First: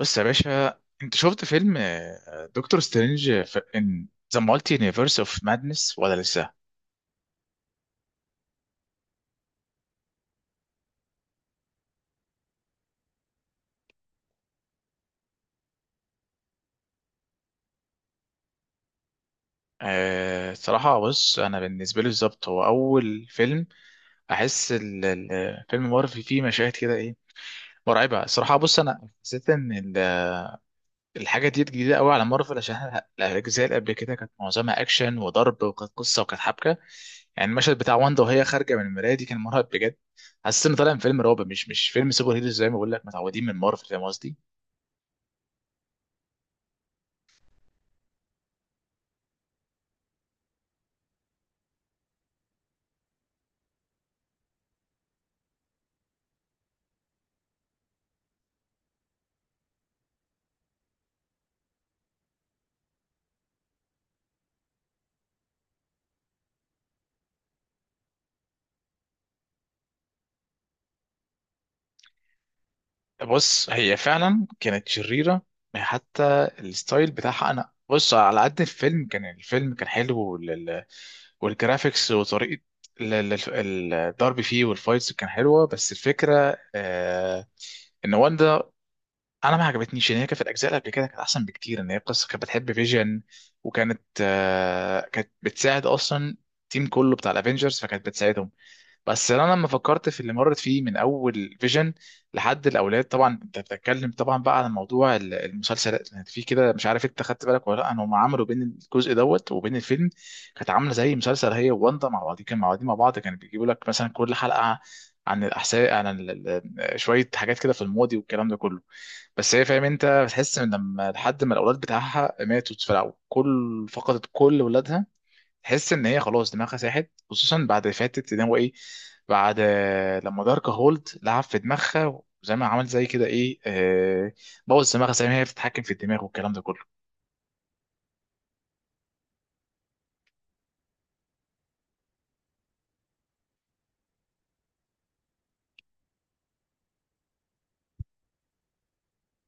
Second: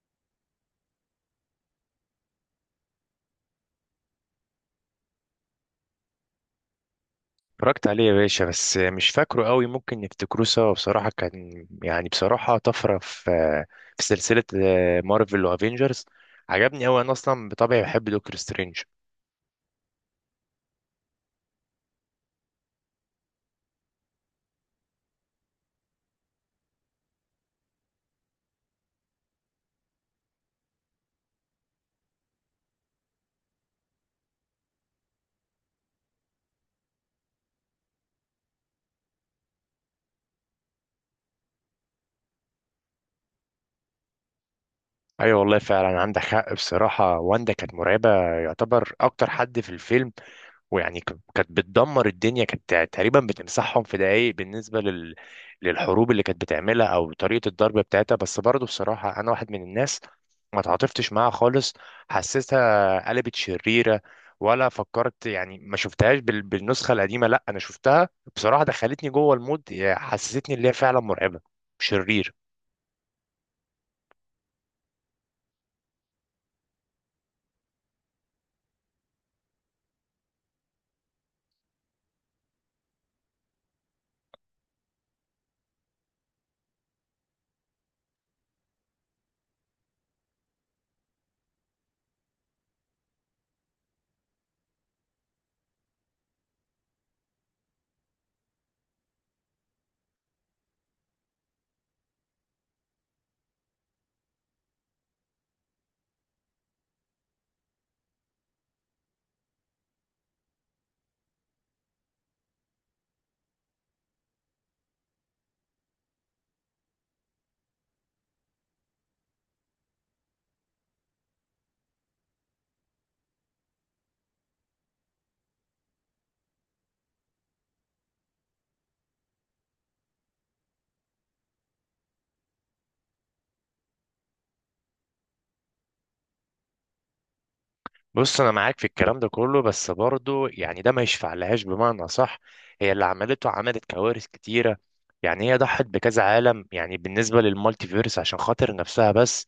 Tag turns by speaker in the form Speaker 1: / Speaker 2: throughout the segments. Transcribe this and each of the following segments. Speaker 1: بص يا باشا، انت شفت فيلم دكتور سترينج في ان ذا مالتي يونيفرس اوف مادنس ولا لسه؟
Speaker 2: اتفرجت عليه يا باشا، بس مش فاكره قوي. ممكن نفتكروه سوا. بصراحة كان يعني بصراحة طفرة في سلسلة مارفل وافينجرز. عجبني قوي، انا اصلا بطبعي بحب دكتور سترينج.
Speaker 1: أه، صراحة بص أنا بالنسبة لي بالظبط هو أول فيلم أحس فيلم مارفل فيه مشاهد كده إيه مرعبة الصراحة. بص أنا حسيت إن ال- الحاجة دي جديدة قوي على مارفل، عشان الأجزاء اللي قبل كده كانت معظمها أكشن وضرب، وكانت قصة وكانت حبكة. يعني المشهد بتاع واندا وهي خارجة من المراية دي كان مرعب بجد. حسيت إن طالع من فيلم رعب، مش فيلم سوبر هيروز زي ما بقول لك، متعودين من مارفل، فاهم قصدي.
Speaker 2: ايوه والله فعلا عندك حق. بصراحة واندا كانت مرعبة، يعتبر اكتر حد في الفيلم، ويعني كانت بتدمر الدنيا، كانت تقريبا بتمسحهم في دقايق. بالنسبة للحروب اللي كانت بتعملها أو طريقة الضرب بتاعتها. بس برضه بصراحة أنا واحد من الناس ما تعاطفتش معاها خالص، حسيتها قلبت شريرة ولا فكرت. يعني ما شفتهاش بالنسخة القديمة، لا أنا شفتها، بصراحة دخلتني جوه المود، حسستني اللي هي فعلا مرعبة، شرير.
Speaker 1: بص هي فعلا كانت شريرة، حتى الستايل بتاعها. انا بص، على قد الفيلم، كان الفيلم كان حلو والجرافيكس وطريقة الضرب فيه والفايتس كان حلوة، بس الفكرة ان واندا، انا ما عجبتنيش ان هي كانت. في الاجزاء اللي قبل كده كانت احسن بكتير، ان هي قصة كانت بتحب فيجن، وكانت آه كانت بتساعد اصلا التيم كله بتاع الافينجرز، فكانت بتساعدهم. بس انا لما فكرت في اللي مرت فيه من اول فيجن لحد الاولاد. طبعا انت بتتكلم طبعا بقى عن موضوع المسلسل، يعني في كده، مش عارف انت خدت بالك ولا لا، هم عملوا بين الجزء دوت وبين الفيلم كانت عامله زي مسلسل، هي وواندا مع بعض، كان مع بعض كانوا بيجيبوا لك مثلا كل حلقه عن الاحساء، عن شويه حاجات كده في الماضي والكلام ده كله. بس هي، فاهم، انت بتحس ان لحد ما الاولاد بتاعها ماتوا في الأول، فقدت كل ولادها، تحس ان هي خلاص دماغها ساحت، خصوصا بعد فاتت ان هو ايه، بعد لما دارك هولد لعب في دماغها، وزي ما عمل زي كده ايه، بوظ دماغها زي ما هي بتتحكم في الدماغ والكلام ده كله.
Speaker 2: بص انا معاك في الكلام ده كله، بس برضو يعني ده ما يشفع لهاش بمعنى صح. هي اللي عملته، عملت كوارث كتيره، يعني هي ضحت بكذا عالم يعني بالنسبه للمالتي فيرس عشان خاطر نفسها بس.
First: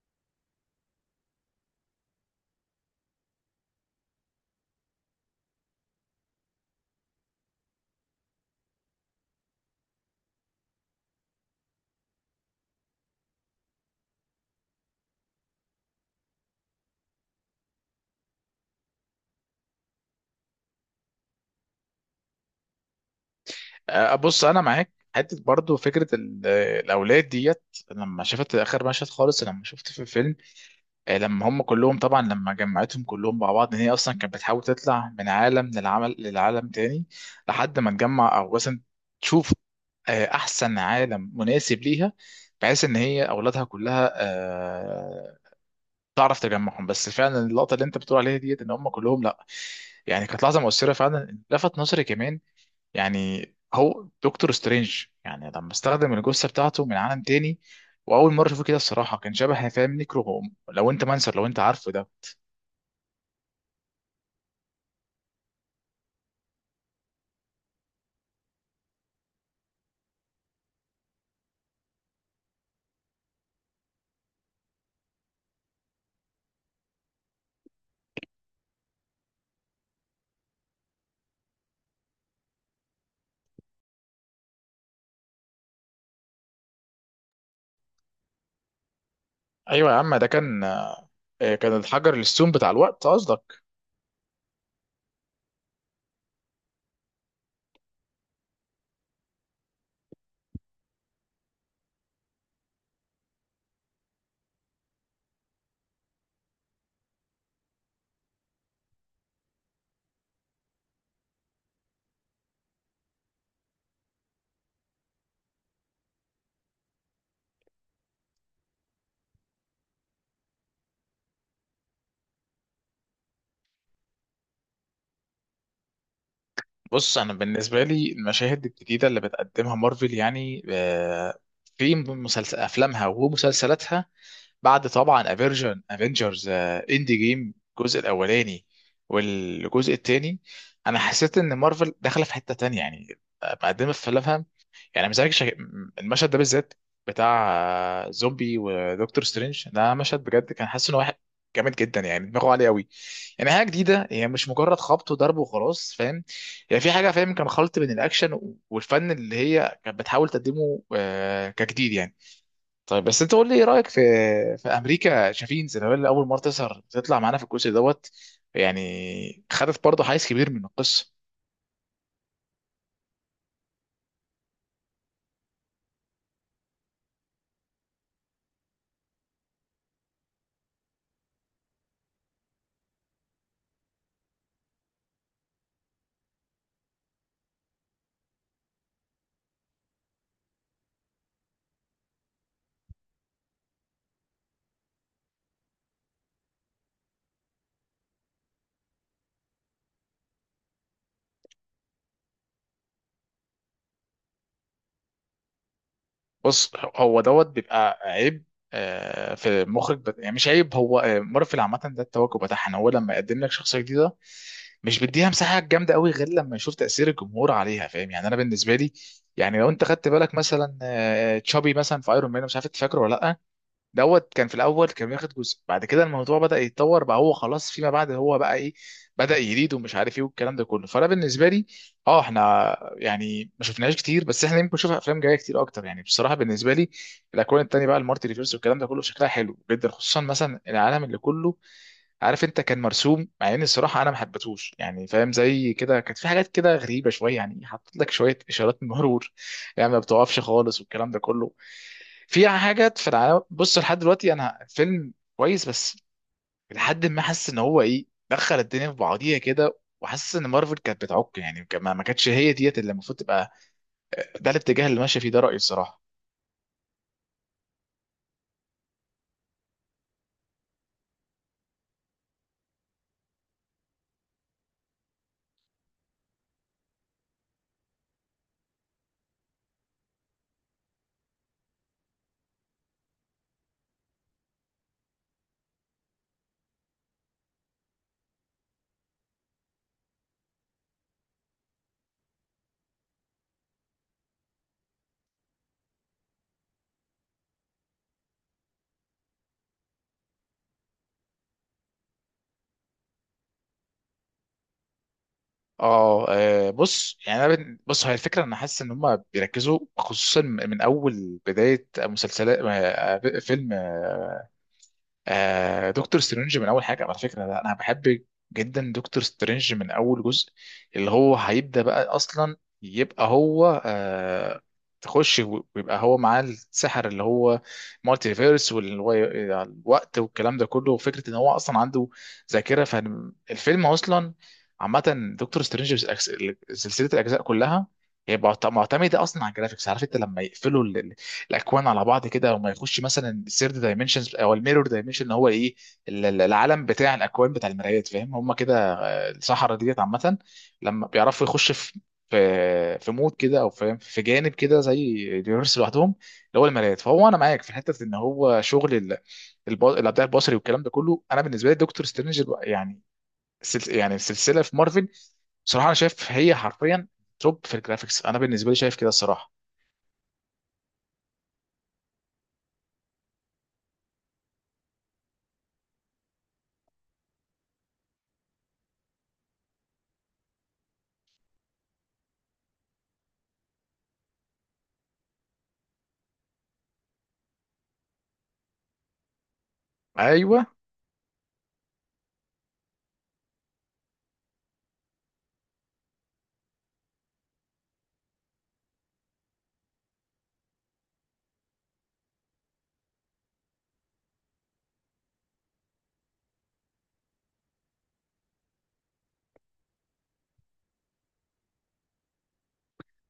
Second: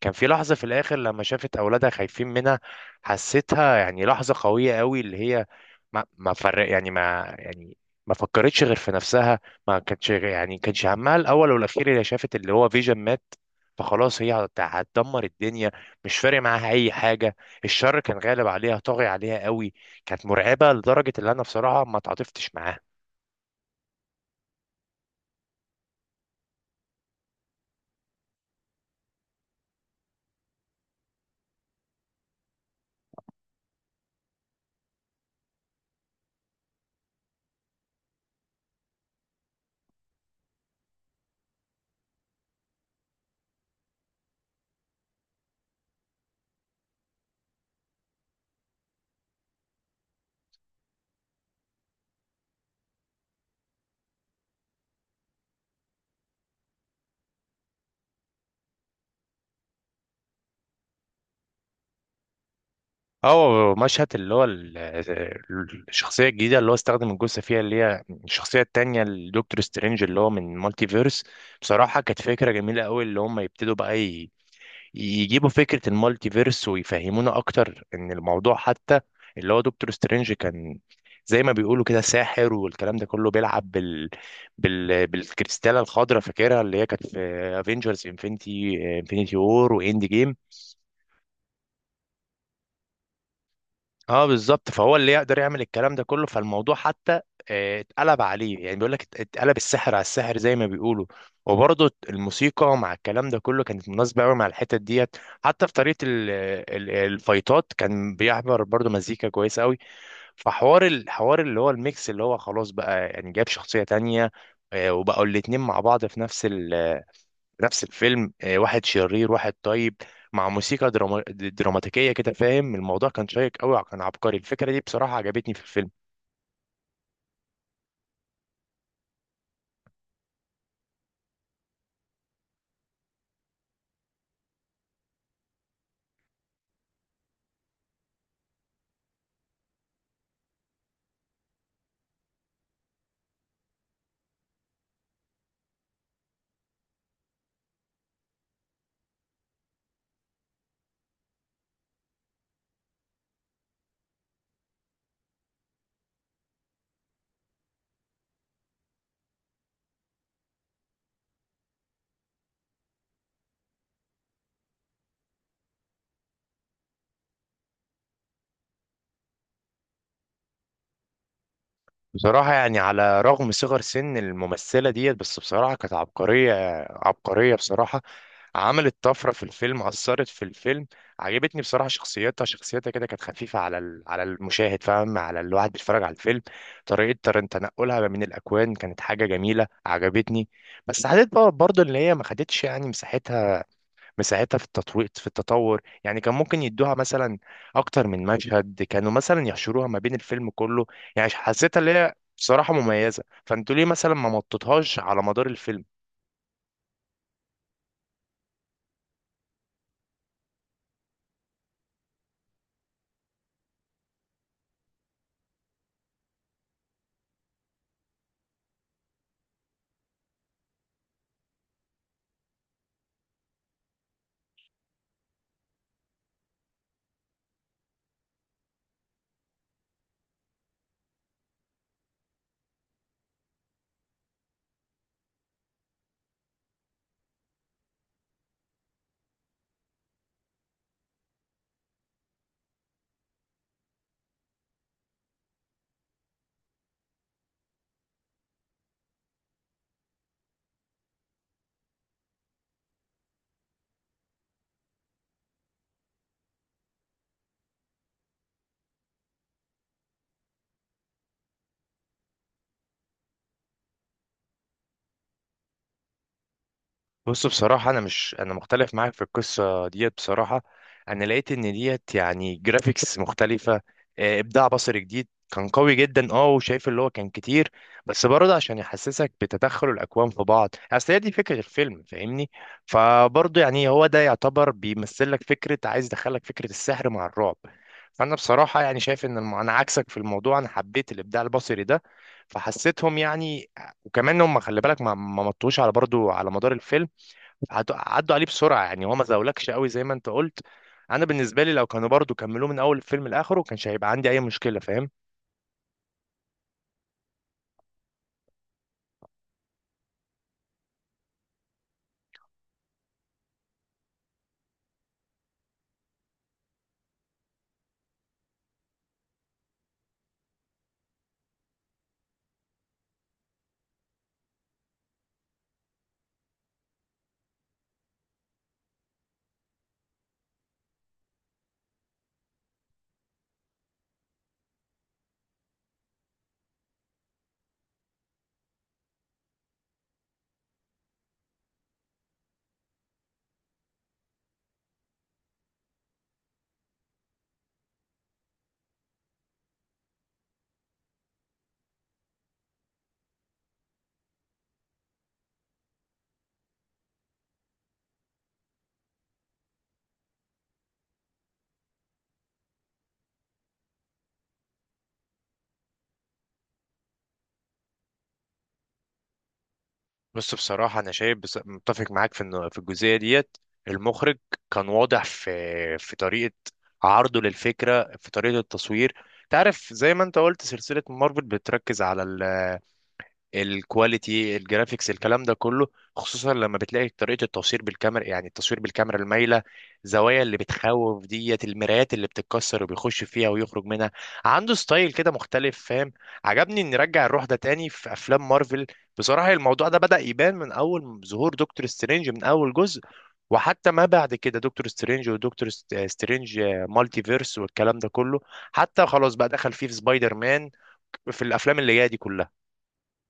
Speaker 2: كان في لحظه في الاخر لما شافت اولادها خايفين منها، حسيتها يعني لحظه قويه قوي، اللي هي ما فرق يعني ما فكرتش غير في نفسها، ما كانتش يعني كانش همها الاول والاخير. هي شافت اللي هو فيجن مات، فخلاص هي هتدمر الدنيا، مش فارق معاها اي حاجه. الشر كان غالب عليها، طاغي عليها قوي، كانت مرعبه لدرجه ان انا بصراحه ما تعاطفتش معاها.
Speaker 1: بص انا معاك حته، برضو فكره الاولاد ديت. لما شفت اخر مشهد خالص، لما شفت في الفيلم لما هم كلهم طبعا، لما جمعتهم كلهم مع بعض، ان هي اصلا كانت بتحاول تطلع من عالم للعمل، للعالم تاني، لحد ما تجمع او مثلا تشوف احسن عالم مناسب ليها، بحيث ان هي اولادها كلها تعرف تجمعهم. بس فعلا اللقطه اللي انت بتقول عليها ديت، ان هم كلهم لا، يعني كانت لحظه مؤثره فعلا، لفت نظري كمان. يعني هو دكتور سترينج، يعني لما استخدم الجثه بتاعته من عالم تاني، واول مره اشوفه كده الصراحه، كان شبه فاهم نيكرو، لو انت منسر، لو انت عارفه ده.
Speaker 2: او مشهد اللي هو الشخصيه الجديده اللي هو استخدم الجثه فيها، اللي هي الشخصيه التانيه الدكتور سترينج اللي هو من مالتي فيرس، بصراحه كانت فكره جميله قوي اللي هم يبتدوا بقى يجيبوا فكرة المالتي فيرس ويفهمونا أكتر إن الموضوع حتى اللي هو دكتور سترينج كان زي ما بيقولوا كده ساحر، والكلام ده كله بيلعب بالكريستالة الخضراء، فاكرها اللي هي كانت في افنجرز انفنتي وور
Speaker 1: ايوه يا
Speaker 2: واند
Speaker 1: عم، ده
Speaker 2: جيم.
Speaker 1: كان كان الحجر السوم بتاع الوقت قصدك.
Speaker 2: اه بالظبط، فهو اللي يقدر يعمل الكلام ده كله. فالموضوع حتى اتقلب عليه، يعني بيقول لك اتقلب السحر على السحر زي ما بيقولوا. وبرضه الموسيقى مع الكلام ده كله كانت مناسبة قوي مع الحتت ديت، حتى في طريقة الفايتات كان بيعبر برضه مزيكا كويسة قوي. فحوار الحوار اللي هو الميكس اللي هو خلاص بقى يعني جاب شخصية تانية، وبقوا الاتنين مع بعض في نفس الفيلم، واحد شرير واحد طيب، مع موسيقى دراما دراماتيكية كده فاهم. الموضوع كان شيق قوي، كان عبقري. الفكرة دي بصراحة عجبتني في الفيلم.
Speaker 1: بص انا بالنسبه لي، المشاهد الجديده اللي بتقدمها مارفل، يعني في مسلسل افلامها ومسلسلاتها، بعد طبعا افيرجن افنجرز اند جيم، الجزء الاولاني والجزء الثاني، انا حسيت ان مارفل داخله في حته تانية، يعني مقدمه في افلامها، يعني مزعج المشهد ده بالذات، بتاع زومبي ودكتور سترينج، ده مشهد بجد، كان حاسس ان واحد جامد جدا، يعني دماغه عاليه قوي. يعني حاجه جديده، هي مش مجرد خبط وضرب وخلاص، فاهم، هي في حاجه، فاهم، كان خلط بين الاكشن والفن اللي هي كانت بتحاول تقدمه كجديد يعني. طيب بس انت قول لي ايه رايك في امريكا شافين زي، اللي اول مره تظهر تطلع معانا في الجزء دوت، يعني خدت برضه حيز كبير من القصه.
Speaker 2: بصراحة يعني على رغم صغر سن الممثلة ديت، بس بصراحة كانت عبقرية، عبقرية بصراحة. عملت طفرة في الفيلم، أثرت في الفيلم. عجبتني بصراحة شخصيتها، شخصيتها كده كانت خفيفة على المشاهد، فاهم، على الواحد بيتفرج على الفيلم. طريقة تنقلها من الأكوان كانت حاجة جميلة، عجبتني. بس حسيت بقى برضه إن هي ما خدتش يعني مساحتها، مساعدتها في التطوير في التطور. يعني كان ممكن يدوها مثلا اكتر من مشهد، كانوا مثلا يحشروها ما بين الفيلم كله. يعني حسيتها اللي هي بصراحة مميزة، فانتوا ليه مثلا ما مططوهاش على مدار الفيلم؟
Speaker 1: بص هو دوت بيبقى عيب في المخرج يعني مش عيب، هو مارفل عامة ده التوجه بتاعها، ان هو لما يقدم لك شخصية جديدة، مش بيديها مساحة جامدة قوي غير لما يشوف تأثير الجمهور عليها، فاهم، يعني انا بالنسبة لي يعني لو انت خدت بالك مثلا تشابي مثلا في ايرون مان، مش عارف انت فاكره ولا لا، دوت كان في الاول كان بياخد جزء، بعد كده الموضوع بدا يتطور، بقى هو خلاص فيما بعد هو بقى ايه، بدا يريد ومش عارف ايه والكلام ده كله. فانا بالنسبه لي، اه، احنا يعني ما شفناهاش كتير، بس احنا يمكن نشوف افلام جايه كتير اكتر، يعني بصراحه بالنسبه لي الاكوان التانيه بقى المارتي ريفيرس والكلام ده كله شكلها حلو جدا، خصوصا مثلا العالم اللي كله، عارف انت، كان مرسوم. مع ان الصراحه انا ما حبيتهوش، يعني فاهم، زي كده كانت في حاجات كده غريبه شويه، يعني حاطط لك شويه اشارات مرور يعني ما بتوقفش خالص والكلام ده كله، في حاجات في العالم. بص، لحد دلوقتي، انا فيلم كويس، بس لحد ما حاسس ان هو ايه، دخل الدنيا في بعضيها كده، وحاسس ان مارفل كانت بتعك يعني، ما كانتش هي ديت اللي المفروض تبقى ده الاتجاه اللي ماشيه فيه، ده رايي الصراحه.
Speaker 2: بص بصراحة أنا مش أنا مختلف معاك في القصة ديت. بصراحة أنا لقيت إن ديت يعني جرافيكس مختلفة، إبداع بصري جديد، كان قوي جدا، أه، وشايف اللي هو كان كتير. بس برضه عشان يحسسك بتدخل الأكوان في بعض، أصل هي دي فكرة الفيلم فاهمني. فبرضه يعني هو ده يعتبر بيمثل لك فكرة، عايز يدخلك فكرة السحر مع الرعب. فأنا بصراحة يعني شايف إن أنا عكسك في الموضوع، أنا حبيت الإبداع البصري ده، فحسيتهم يعني. وكمان هم خلي بالك ما مطوش على برضه على مدار الفيلم، عدوا عليه بسرعه، يعني هو ما زاولكش قوي زي ما انت قلت. انا بالنسبه لي لو كانوا برضو كملوه من اول الفيلم لاخره، ما كانش هيبقى عندي اي مشكله، فاهم.
Speaker 1: اه، بص يعني انا بص هي الفكره، انا حاسس ان هم بيركزوا، خصوصا من اول بدايه مسلسلات فيلم دكتور سترينج. من اول حاجه، على فكره، ده انا بحب جدا دكتور سترينج من اول جزء، اللي هو هيبدا بقى اصلا، يبقى هو تخش ويبقى هو معاه السحر، اللي هو مالتي فيرس والوقت والكلام ده كله، وفكره ان هو اصلا عنده ذاكره. فالفيلم اصلا، عامه، دكتور سترينج سلسله الاجزاء كلها، هي معتمده اصلا على الجرافيكس. عارف انت لما يقفلوا الاكوان على بعض كده، وما يخش مثلا الثيرد دايمنشنز او الميرور دايمنشن، اللي هو ايه العالم بتاع الاكوان بتاع المرايات، فاهم، هم كده الصحراء ديت عامه، لما بيعرفوا يخش في في مود كده او فاهم في جانب كده زي اليونيفرس لوحدهم، اللي هو المرايات. فهو انا معاك في حته ان هو شغل الابداع البصري والكلام ده كله، انا بالنسبه لي دكتور سترينج يعني يعني السلسله في مارفل، بصراحه انا شايف هي حرفيا توب في الجرافيكس، انا بالنسبه لي شايف كده الصراحه.
Speaker 2: بس بصراحه انا شايف، بس متفق معاك في انه في الجزئيه ديت المخرج كان واضح في في طريقه عرضه للفكره، في طريقه التصوير. تعرف زي ما انت قلت سلسله مارفل بتركز على الكواليتي، الجرافيكس، الكلام ده كله، خصوصا لما بتلاقي طريقة التصوير بالكاميرا، يعني التصوير بالكاميرا المايلة، زوايا اللي
Speaker 1: ايوه،
Speaker 2: بتخوف ديت، المرايات اللي بتتكسر وبيخش فيها ويخرج منها. عنده ستايل كده مختلف فاهم، عجبني ان نرجع الروح ده تاني في افلام مارفل. بصراحة الموضوع ده بدأ يبان من اول ظهور دكتور سترينج من اول جزء، وحتى ما بعد كده دكتور سترينج، ودكتور سترينج مالتي فيرس والكلام ده كله. حتى خلاص بقى دخل فيه في سبايدر مان، في الافلام اللي جايه دي كلها.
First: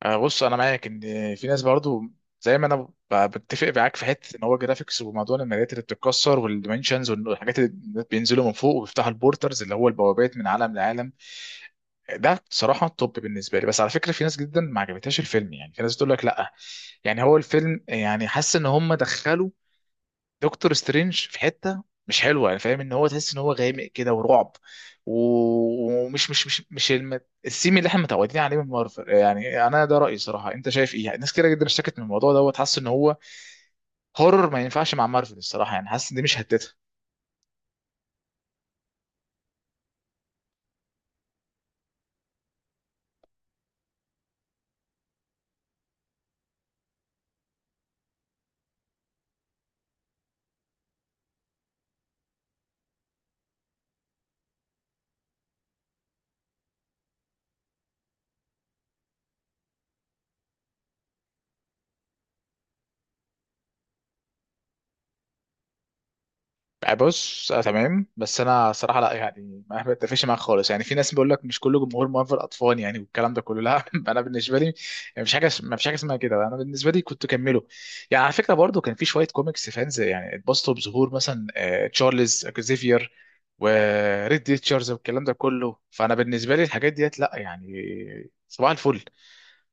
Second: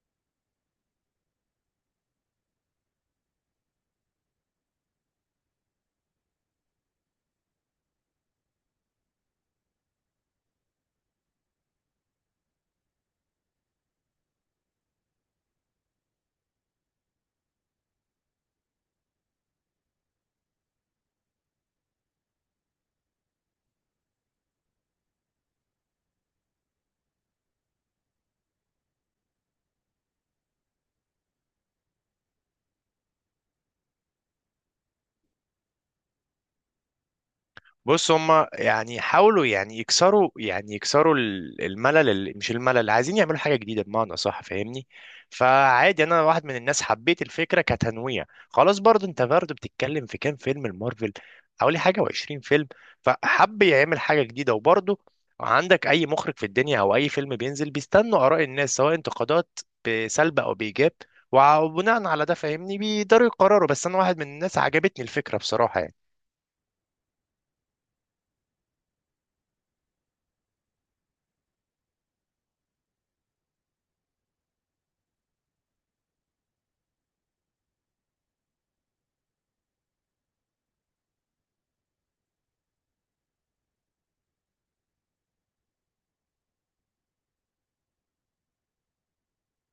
Speaker 1: بص انا معاك ان في ناس برضو، زي ما انا بتفق معاك في حته ان هو جرافيكس وموضوع الماليات اللي بتتكسر والديمنشنز والحاجات اللي بينزلوا من فوق وبيفتحوا البورترز، اللي هو البوابات من عالم لعالم، ده صراحه توب بالنسبه لي. بس على فكره، في ناس جدا ما عجبتهاش الفيلم، يعني في ناس بتقول لك لا، يعني هو الفيلم، يعني حاسس ان هم دخلوا دكتور سترينج في حته مش حلوه، يعني فاهم، ان هو تحس ان هو غامق كده ورعب، ومش مش مش مش السيم اللي احنا متعودين عليه من مارفل. يعني انا ده رايي صراحه، انت شايف ايه؟ يعني ناس كده جدا اشتكت من الموضوع دوت، حاسس ان هو هورر، ما ينفعش مع مارفل الصراحه، يعني حاسس ان دي مش هتتها.
Speaker 2: بص هما يعني حاولوا يعني يكسروا يعني الملل، ال- مش الملل عايزين يعملوا حاجة جديدة بمعنى صح فاهمني. فعادي انا واحد من الناس حبيت الفكرة كتنويع، خلاص. برضه انت برضه بتتكلم في كام فيلم المارفل؟ حوالي حاجة وعشرين فيلم. فحب يعمل حاجة جديدة. وبرضه عندك اي مخرج في الدنيا او اي فيلم بينزل بيستنوا اراء الناس، سواء انتقادات بسلب او بايجاب، وبناء على ده فاهمني بيقدروا يقرروا. بس انا واحد من الناس عجبتني الفكرة بصراحة يعني.
Speaker 1: بص، آه تمام، بس انا صراحه لا، يعني ما بتفقش معاك خالص. يعني في ناس بيقول لك مش كله جمهور مؤهل اطفال يعني والكلام ده كله، لا انا بالنسبه لي يعني مش حاجه، ما فيش حاجه اسمها كده، انا بالنسبه لي كنت كمله. يعني على فكره، برضو كان في شويه كوميكس فانز، يعني اتبسطوا بظهور مثلا تشارلز اكزيفير وريد ريتشاردز والكلام ده كله، فانا بالنسبه لي الحاجات ديت لا يعني. صباح الفل.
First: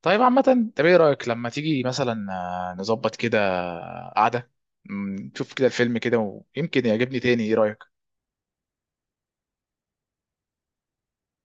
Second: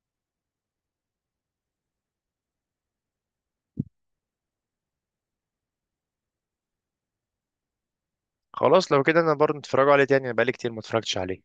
Speaker 1: طيب عامة، طب ايه رأيك لما تيجي مثلا نظبط كده قعدة، نشوف كده الفيلم كده، ويمكن يعجبني تاني، ايه رأيك؟
Speaker 2: خلاص لو كده انا برضه اتفرجوا عليه تاني، انا بقالي كتير ما اتفرجتش عليه